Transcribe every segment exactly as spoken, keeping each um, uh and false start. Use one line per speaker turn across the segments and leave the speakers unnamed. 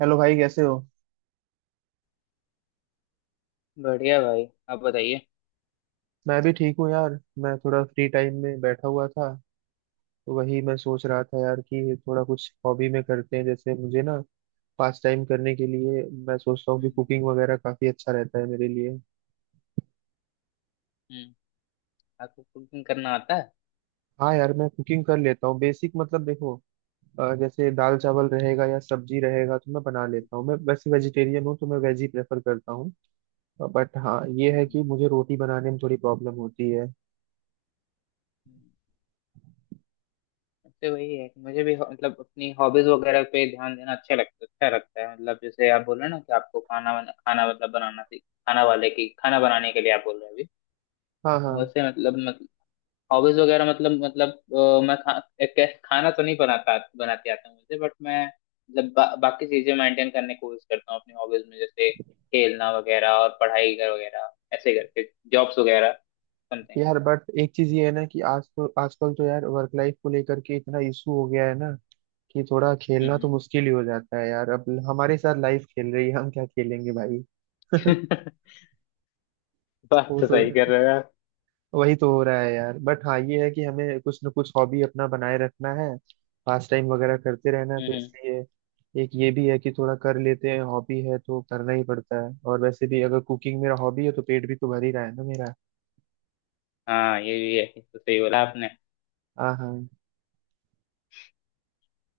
Hello भाई कैसे हो।
बढ़िया भाई आप बताइए।
मैं भी ठीक हूँ यार। मैं थोड़ा फ्री टाइम में बैठा हुआ था। तो वही मैं सोच रहा था यार कि थोड़ा कुछ हॉबी में करते हैं। जैसे मुझे ना पास टाइम करने के लिए मैं सोचता हूँ कि
हम्म।
कुकिंग वगैरह काफी अच्छा रहता है मेरे लिए।
हम्म। आपको कुकिंग करना आता है?
हाँ यार मैं कुकिंग कर लेता हूँ बेसिक मतलब देखो। अ, जैसे दाल चावल रहेगा या सब्जी रहेगा तो मैं बना लेता हूँ। मैं वैसे वेजिटेरियन हूँ तो मैं वेज ही प्रेफर करता हूँ। बट हाँ ये है कि
हम्म।
मुझे रोटी बनाने में थोड़ी प्रॉब्लम होती है।
हम्म, तो वही है कि मुझे भी हो- मतलब अपनी हॉबीज वगैरह पे ध्यान देना अच्छा लगता अच्छा लगता है। मतलब जैसे आप बोल रहे हो ना कि आपको खाना बना, खाना मतलब बनाना सीख खाना वाले की खाना बनाने के लिए आप बोल रहे हो अभी।
हाँ, हाँ।
वैसे मतलब हॉबीज वगैरह मतलब मतलब अ, मैं खा, एक, खाना तो नहीं बनाता बनाती आता मुझे बट मैं मतलब बा, बाकी चीजें मेंटेन करने की कोशिश करता हूँ अपनी हॉबीज में जैसे खेलना वगैरह और पढ़ाई कर वगैरह। ऐसे करके जॉब्स वगैरह बनते हैं।
यार बट एक चीज ये है ना कि आज तो आजकल तो यार वर्क लाइफ को लेकर के इतना इशू हो गया है ना कि थोड़ा खेलना तो
हम्म।
मुश्किल ही हो जाता है यार अब। हमारे साथ लाइफ खेल रही है, हम क्या खेलेंगे भाई।
बात
वो
तो
तो
सही कर रहे हो यार।
वही तो हो रहा है यार। बट हाँ ये है कि हमें कुछ ना कुछ हॉबी अपना बनाए रखना है। पास टाइम वगैरह करते रहना है तो
हम्म।
इसलिए एक ये भी है कि थोड़ा कर लेते हैं। हॉबी है तो करना ही पड़ता है, और वैसे भी अगर कुकिंग मेरा हॉबी है तो पेट भी तो भर ही रहा है ना मेरा।
हाँ ये भी है, ये तो सही बोला आपने।
हाँ, हाँ।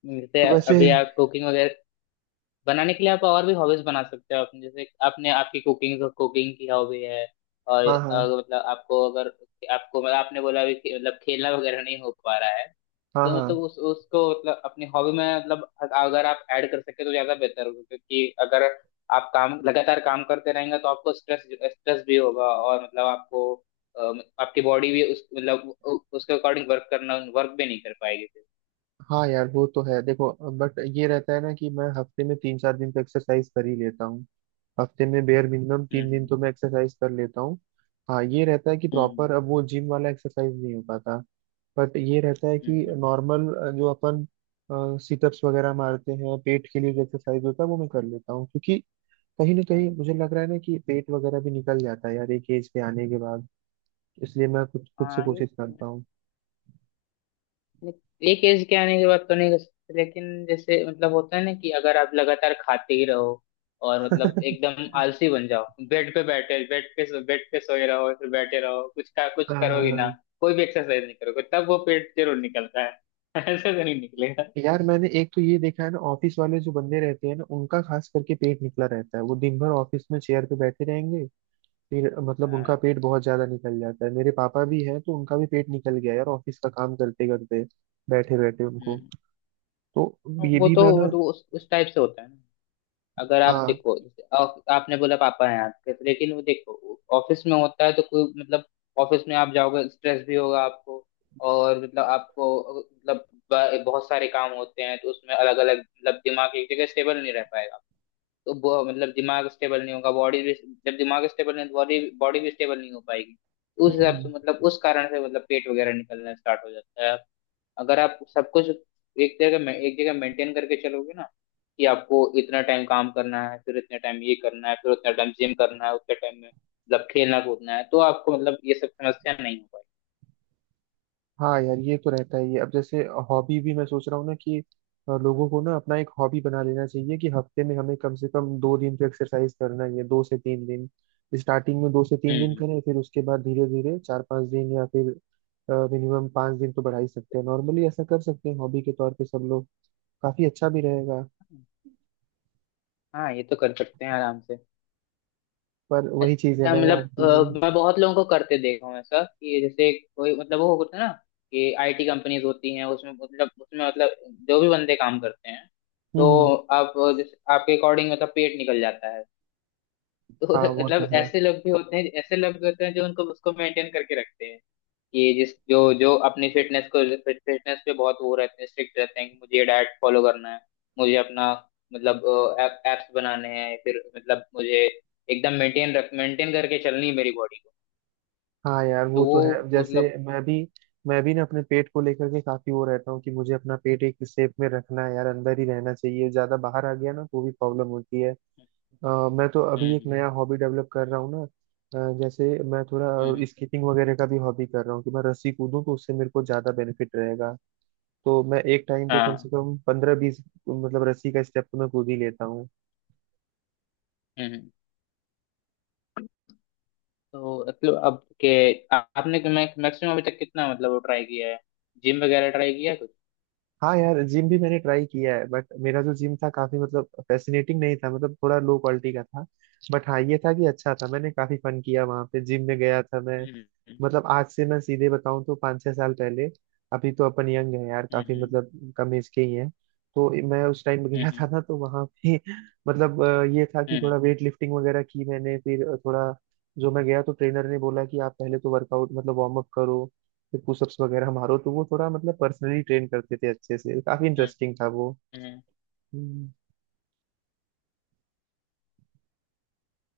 जैसे
तो वैसे।
अभी आप कुकिंग वगैरह बनाने के लिए आप और भी हॉबीज बना सकते हो अपने, जैसे आपने आपकी कुकिंग कुकिंग की हॉबी है। और
हाँ, हाँ।
अगर मतलब आपको अगर आपको मतलब आपने बोला अभी कि मतलब खेलना वगैरह नहीं हो पा रहा है,
हाँ,
तो मतलब
हाँ।
उस उसको मतलब अपनी हॉबी में मतलब अगर आप ऐड कर सके तो ज्यादा बेहतर होगा, क्योंकि अगर आप काम लगातार काम करते रहेंगे तो आपको स्ट्रेस स्ट्रेस भी होगा। और मतलब आपको अम, आपकी बॉडी भी उस मतलब उ- उसके अकॉर्डिंग वर्क करना वर्क भी नहीं कर पाएगी फिर।
हाँ यार वो तो है देखो। बट ये रहता है ना कि मैं हफ्ते में तीन चार दिन तो एक्सरसाइज कर ही लेता हूँ। हफ्ते में बेयर मिनिमम तीन दिन
हम्म।
तो मैं एक्सरसाइज कर लेता हूँ। हाँ ये रहता है कि
हम्म।
प्रॉपर अब वो जिम वाला एक्सरसाइज नहीं हो पाता। बट ये रहता है
हम्म।
कि
हम्म।
नॉर्मल जो अपन सिटअप्स वगैरह मारते हैं पेट के लिए जो एक्सरसाइज होता है वो मैं कर लेता हूँ, क्योंकि कहीं ना कहीं
हाँ।
मुझे लग रहा है ना कि पेट वगैरह भी निकल जाता है यार एक एज पे आने के बाद। इसलिए मैं कुछ खुद से
हाँ ये
कोशिश करता हूँ।
एक एज के आने के बाद तो नहीं कर सकते, लेकिन जैसे मतलब होता है ना कि अगर आप लगातार खाते ही रहो और मतलब
हाँ।
एकदम आलसी बन जाओ, बेड पे बैठे बेड पे बेड पे सोए रहो फिर बैठे रहो, कुछ का कुछ करोगे ना,
हाँ
कोई भी एक्सरसाइज नहीं करोगे तब वो पेट जरूर निकलता है। ऐसे तो नहीं निकलेगा।
यार मैंने एक तो ये देखा है ना, ऑफिस वाले जो बंदे रहते हैं ना उनका खास करके पेट निकला रहता है। वो दिन भर ऑफिस में चेयर पे बैठे रहेंगे फिर मतलब उनका
हाँ।
पेट बहुत ज्यादा निकल जाता है। मेरे पापा भी हैं तो उनका भी पेट निकल गया यार, ऑफिस का काम करते करते बैठे बैठे उनको।
हम्म।
तो ये
वो
भी
तो
मैं ना।
मतलब उस, उस टाइप से होता है। अगर आप देखो जैसे आप- आपने बोला पापा हैं आपके, तो लेकिन वो देखो ऑफिस में होता है तो कोई मतलब ऑफिस में आप जाओगे, स्ट्रेस भी होगा आपको। और मतलब आपको मतलब ब- बहुत सारे काम होते हैं तो उसमें अलग अलग मतलब दिमाग एक जगह स्टेबल नहीं रह पाएगा। तो ब- मतलब दिमाग स्टेबल नहीं होगा, बॉडी भी, जब दिमाग स्टेबल नहीं बॉडी बॉडी भी स्टेबल नहीं हो पाएगी। तो उस हिसाब से
हाँ,
मतलब उस कारण से मतलब पेट वगैरह निकलना स्टार्ट हो जाता है। अगर आप सब कुछ एक जगह में एक जगह मेंटेन करके चलोगे ना कि आपको इतना टाइम काम करना है, फिर इतना टाइम ये करना है, फिर उतना टाइम जिम करना है, उतने टाइम में मतलब खेलना कूदना है, तो आपको मतलब ये सब समस्या नहीं हो पाई।
हाँ यार ये तो रहता ही है। अब जैसे हॉबी भी मैं सोच रहा हूँ ना कि अ, लोगों को ना अपना एक हॉबी बना लेना चाहिए कि हफ्ते में हमें कम से कम दो दिन तो एक्सरसाइज करना ही है, दो से तीन दिन। स्टार्टिंग में दो से तीन दिन
हम्म।
करें, फिर उसके बाद धीरे धीरे चार पांच दिन, या फिर मिनिमम पांच दिन तो बढ़ा ही सकते हैं। नॉर्मली ऐसा कर सकते हैं हॉबी के तौर पे सब लोग। काफी अच्छा भी रहेगा।
हाँ ये तो कर सकते हैं आराम से।
पर वही चीज है
अच्छा
ना
मतलब
यार कि
अ, मैं बहुत लोगों को करते देखा हूँ ऐसा, कि जैसे कोई मतलब वो होता है ना कि आईटी कंपनीज होती हैं उसमें मतलब उसमें मतलब जो भी बंदे काम करते हैं,
हम्म,
तो
हम्म।
आप जैसे आपके अकॉर्डिंग मतलब पेट निकल जाता है। तो
हाँ वो तो
मतलब
है।
ऐसे लोग भी होते हैं ऐसे लोग भी होते हैं जो उनको उसको मेंटेन करके रखते हैं। ये जिस जो जो अपनी फिटनेस को फिटनेस पे बहुत वो रहते हैं, स्ट्रिक्ट रहते हैं कि मुझे ये डाइट फॉलो करना है, मुझे अपना मतलब एप्स बनाने हैं, फिर मतलब मुझे एकदम मेंटेन रख मेंटेन करके चलनी है मेरी बॉडी को।
हाँ यार वो
तो
तो है।
वो
अब
उस
जैसे
मतलब
मैं भी मैं भी ना अपने पेट को लेकर के काफी वो रहता हूँ कि मुझे अपना पेट एक शेप में रखना है यार, अंदर ही रहना चाहिए। ज्यादा बाहर आ गया ना तो भी प्रॉब्लम होती है। अ, मैं तो
हम्म।
अभी एक
हम्म।
नया हॉबी डेवलप कर रहा हूँ ना। अ, जैसे मैं
हम्म।
थोड़ा
हम्म।
स्कीपिंग वगैरह का भी हॉबी कर रहा हूँ कि मैं रस्सी कूदूं, तो उससे मेरे को ज्यादा बेनिफिट रहेगा। तो मैं एक टाइम पे कम से
हाँ।
कम पंद्रह बीस मतलब रस्सी का स्टेप तो मैं कूद ही लेता।
हम्म। हम्म। तो मतलब अब के आ- आपने मैक्सिमम अभी तक कितना मतलब ट्राई किया है? जिम वगैरह ट्राई किया है कुछ?
हाँ यार जिम भी मैंने ट्राई किया है, बट मेरा जो जिम था काफी मतलब फैसिनेटिंग नहीं था, मतलब थोड़ा लो क्वालिटी का था। बट हाँ ये था कि अच्छा था, मैंने काफी फन किया वहाँ पे जिम में गया था मैं।
हम्म। हम्म।
मतलब आज से मैं सीधे बताऊं तो पाँच छह साल पहले। अभी तो अपन यंग है यार, काफी
हम्म।
मतलब कम एज के ही हैं। तो मैं उस टाइम गया था
हम्म।
ना तो वहां पे मतलब अ, ये था कि
हम्म।
थोड़ा वेट लिफ्टिंग वगैरह की मैंने, फिर थोड़ा जो मैं गया तो ट्रेनर ने बोला कि आप पहले तो वर्कआउट मतलब वार्म अप करो। फिर पुशअप्स वगैरह मारो। तो वो थोड़ा मतलब पर्सनली ट्रेन करते थे अच्छे से, काफी
हम्म।
इंटरेस्टिंग था वो।
हम्म।
हम्म।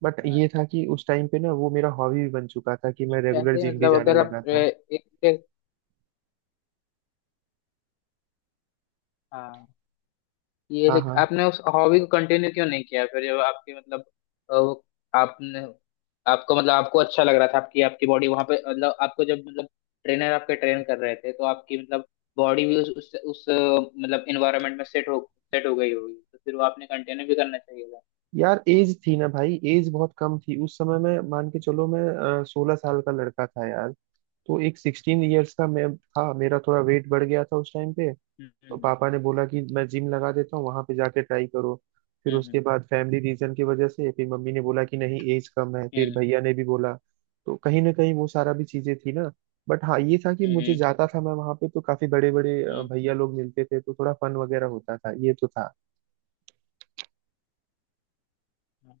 बट
हाँ।
ये था कि उस टाइम पे ना वो मेरा हॉबी भी बन चुका था कि मैं रेगुलर
ऐसे ही
जिम भी
मतलब
जाने
अगर आप
लगा था।
हाँ ये
हाँ,
लेक-
हाँ।
आपने उस हॉबी को कंटिन्यू क्यों नहीं किया फिर, जब आपकी मतलब अ, वो आपने आपको मतलब आपको अच्छा लग रहा था, आपकी आपकी बॉडी वहां पे, मतलब आपको जब मतलब ट्रेनर आपके ट्रेन कर रहे थे तो आपकी मतलब बॉडी भी उस उस, उस अ, मतलब इन्वायरमेंट में सेट हो सेट हो गई होगी, तो फिर वो आपने कंटिन्यू भी करना चाहिए था।
यार एज थी ना भाई, एज बहुत कम थी उस समय में। मान के चलो मैं सोलह साल का लड़का था यार। तो एक सिक्सटीन इयर्स का मैं था, मेरा थोड़ा वेट बढ़ गया था उस टाइम पे।
हम्म।
तो
हम्म।
पापा ने बोला कि मैं जिम लगा देता हूँ, वहां पे जाके ट्राई करो। फिर
हम्म।
उसके बाद फैमिली रीजन की वजह से फिर मम्मी ने बोला कि नहीं, एज कम है, फिर
हम्म।
भैया ने भी बोला। तो कहीं ना कहीं वो सारा भी चीजें थी ना। बट हाँ ये था कि
हम्म।
मुझे
हम्म।
जाता था, मैं वहां पे तो काफी बड़े बड़े
हम्म।
भैया लोग मिलते थे तो थोड़ा फन वगैरह होता था, ये तो था।
हम्म।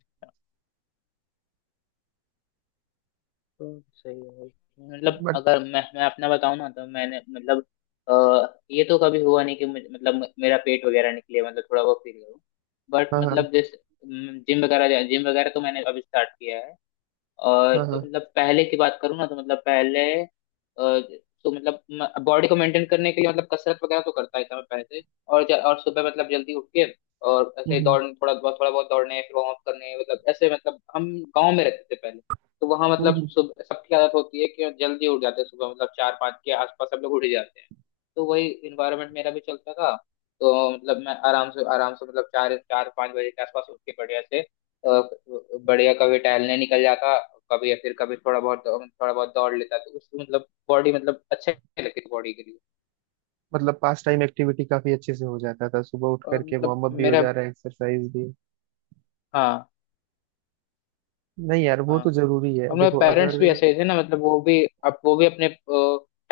तो सही है भाई। मतलब
बट
अगर मैं मैं अपना बताऊं ना तो मैंने मतलब अ, ये तो कभी हुआ नहीं कि मुझे- मतलब म- मेरा पेट वगैरह निकले, मतलब थोड़ा बहुत फील करूं। बट
हाँ, हाँ,
मतलब जैसे जिम वगैरह जिम वगैरह तो मैंने अभी स्टार्ट किया है। और
हाँ, हाँ।
मतलब पहले की बात करूँ ना तो मतलब पहले अ, तो मतलब बॉडी को मेंटेन करने के लिए मतलब कसरत वगैरह तो करता ही था मैं पहले से। और ज- और सुबह मतलब जल्दी उठ के और ऐसे
हम्म,
ही
हम्म,
दौड़ थोड़ा बहुत थोड़ा बहुत दौड़ने, फिर वार्म अप करने, मतलब ऐसे मतलब हम गांव में रहते थे पहले। तो वहां मतलब
हम्म।
सुबह सबकी आदत होती है कि जल्दी उठ जाते हैं, सुबह मतलब चार पाँच के आसपास सब लोग उठ ही जाते हैं। तो वही इन्वायरमेंट मेरा भी चलता था। तो मतलब मैं आराम से आराम से मतलब चार चार पाँच बजे के आसपास उठ के बढ़िया से अ, बढ़िया कभी टहलने निकल जाता, कभी या फिर कभी थोड़ा बहुत थोड़ा बहुत दौड़ लेता, तो उसकी मतलब बॉडी मतलब अच्छे लगती बॉडी के लिए।
मतलब पास टाइम एक्टिविटी काफी अच्छे से हो जाता था, सुबह उठ
और
करके
मतलब
वार्म अप भी हो
मेरा
जा रहा है एक्सरसाइज भी।
हाँ।
नहीं यार वो
हाँ।
तो
हाँ।
जरूरी है
और मेरे
देखो
पेरेंट्स
अगर।
भी ऐसे थे ना, मतलब वो भी अब वो भी अपने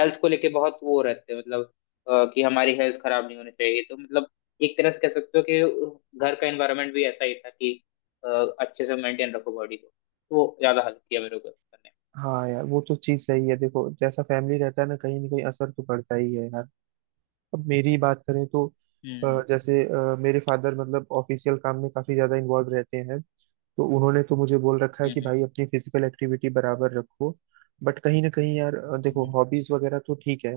हेल्थ को लेके बहुत वो रहते हैं, मतलब अ, कि हमारी हेल्थ खराब नहीं होनी चाहिए। तो मतलब एक तरह से कह सकते हो कि घर का एनवायरनमेंट भी ऐसा ही था कि अ, अच्छे से मेंटेन रखो बॉडी को, तो वो ज्यादा हेल्प किया मेरे को करने।
हाँ यार वो तो चीज सही है देखो, जैसा फैमिली रहता है ना कहीं ना कहीं असर तो पड़ता ही है यार। अब मेरी ही बात करें तो अ,
हम्म।
जैसे अ, मेरे फादर मतलब ऑफिशियल काम में काफी ज्यादा इन्वॉल्व रहते हैं। तो उन्होंने तो मुझे बोल रखा है कि
हम्म।
भाई अपनी फिजिकल एक्टिविटी बराबर रखो। बट कहीं ना कहीं यार अ, देखो
हम्म।
हॉबीज वगैरह तो ठीक है।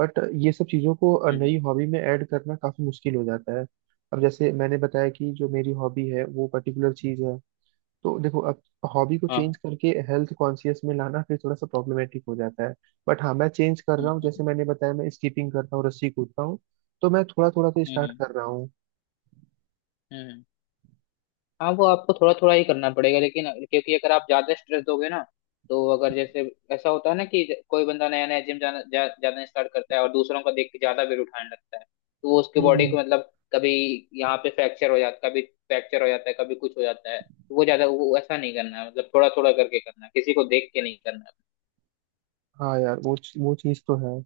बट ये सब चीज़ों को अ,
हम्म। हम्म।
नई हॉबी में ऐड करना काफ़ी मुश्किल हो जाता है। अब जैसे मैंने बताया कि जो मेरी हॉबी है वो पर्टिकुलर चीज़ है। तो देखो अब हॉबी को चेंज करके हेल्थ कॉन्शियस में लाना फिर थोड़ा सा प्रॉब्लमेटिक हो जाता है। बट हाँ मैं चेंज कर रहा हूँ,
हाँ।
जैसे मैंने बताया मैं स्कीपिंग करता हूँ, रस्सी कूदता हूँ। तो मैं थोड़ा थोड़ा तो स्टार्ट
हम्म।
कर रहा हूँ।
हम्म। हाँ वो आपको थोड़ा थोड़ा ही करना पड़ेगा, लेकिन क्योंकि अगर आप ज्यादा स्ट्रेस दोगे ना तो अगर जैसे ऐसा होता है ना कि कोई बंदा नया नया जिम जाना जा, जाना स्टार्ट करता है और दूसरों को देख के ज्यादा वेट उठाने लगता है, तो वो उसके
हम्म,
बॉडी
हम्म।
को मतलब कभी यहाँ पे फ्रैक्चर हो जाता है, कभी फ्रैक्चर हो जाता है, कभी कुछ हो जाता है। तो वो ज्यादा वो ऐसा नहीं करना है, मतलब थोड़ा थोड़ा करके करना है, किसी को देख के नहीं करना।
हाँ यार वो वो चीज़ तो है।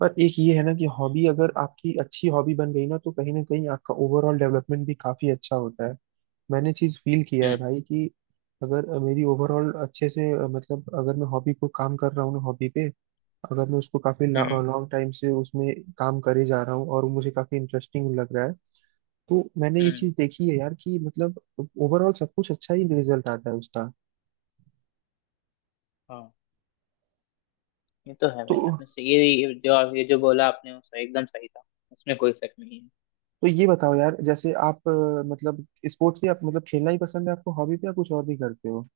पर एक ये है ना कि
हम्म।
हॉबी अगर आपकी अच्छी हॉबी बन गई ना तो कहीं ना कहीं आपका ओवरऑल डेवलपमेंट भी काफी अच्छा होता है। मैंने चीज फील किया है
हम्म।
भाई कि अगर मेरी ओवरऑल अच्छे से अ, मतलब अगर मैं हॉबी को काम कर रहा हूँ ना हॉबी पे, अगर मैं उसको काफी
हम्म।
लॉन्ग टाइम से उसमें काम करे जा रहा हूँ और मुझे काफी इंटरेस्टिंग लग रहा है, तो मैंने ये
हम्म।
चीज देखी है यार कि मतलब ओवरऑल सब कुछ अच्छा ही रिजल्ट आता है उसका।
हाँ। ये तो है
तो
भाई, आपने सही ये ये जो आप ये जो बोला आपने वो सही, एकदम सही था। उसमें कोई शक नहीं है।
तो ये बताओ यार, जैसे आप अ, मतलब स्पोर्ट्स से आप मतलब खेलना ही पसंद है आपको हॉबी पे, या कुछ और भी करते हो।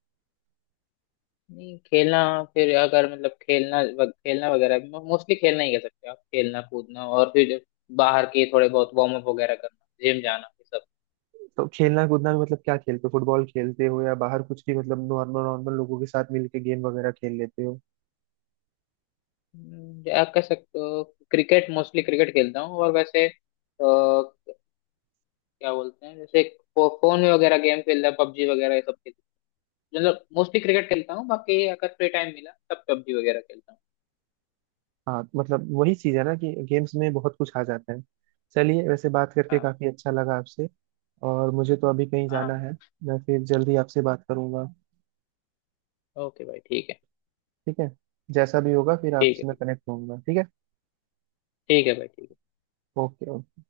नहीं, खेलना फिर अगर मतलब खेलना वग- खेलना वगैरह भी मोस्टली खेलना ही कह सकते हैं आप, खेलना कूदना और फिर जब बाहर के थोड़े बहुत वार्म अप वगैरह करना, जिम जाना, ये सब।
तो खेलना कूदना में मतलब क्या खेलते हो, फुटबॉल खेलते हो या बाहर कुछ भी मतलब नॉर्मल नॉर्मल लोगों के साथ मिलके गेम वगैरह खेल लेते हो।
हम्म। आप कह सकते हो क्रिकेट, मोस्टली क्रिकेट खेलता हूँ। और वैसे अ, क्या बोलते हैं जैसे फो, फोन में वगैरह गेम खेलता है पबजी वगैरह ये सब खेलता, मतलब मोस्टली क्रिकेट खेलता हूँ, बाकी अगर फ्री टाइम मिला तब पबजी वगैरह खेलता हूँ।
हाँ मतलब वही चीज है ना कि गेम्स में बहुत कुछ आ जाता है। चलिए वैसे बात करके
हाँ।
काफी अच्छा लगा आपसे। और मुझे तो अभी कहीं जाना
हाँ।
है। मैं फिर जल्दी आपसे बात करूंगा।
ओके भाई ठीक है।
ठीक है। जैसा भी होगा फिर
ठीक
आपसे
है।
मैं कनेक्ट होऊंगा, ठीक है।
ठीक है भाई ठीक है।
Okay, okay.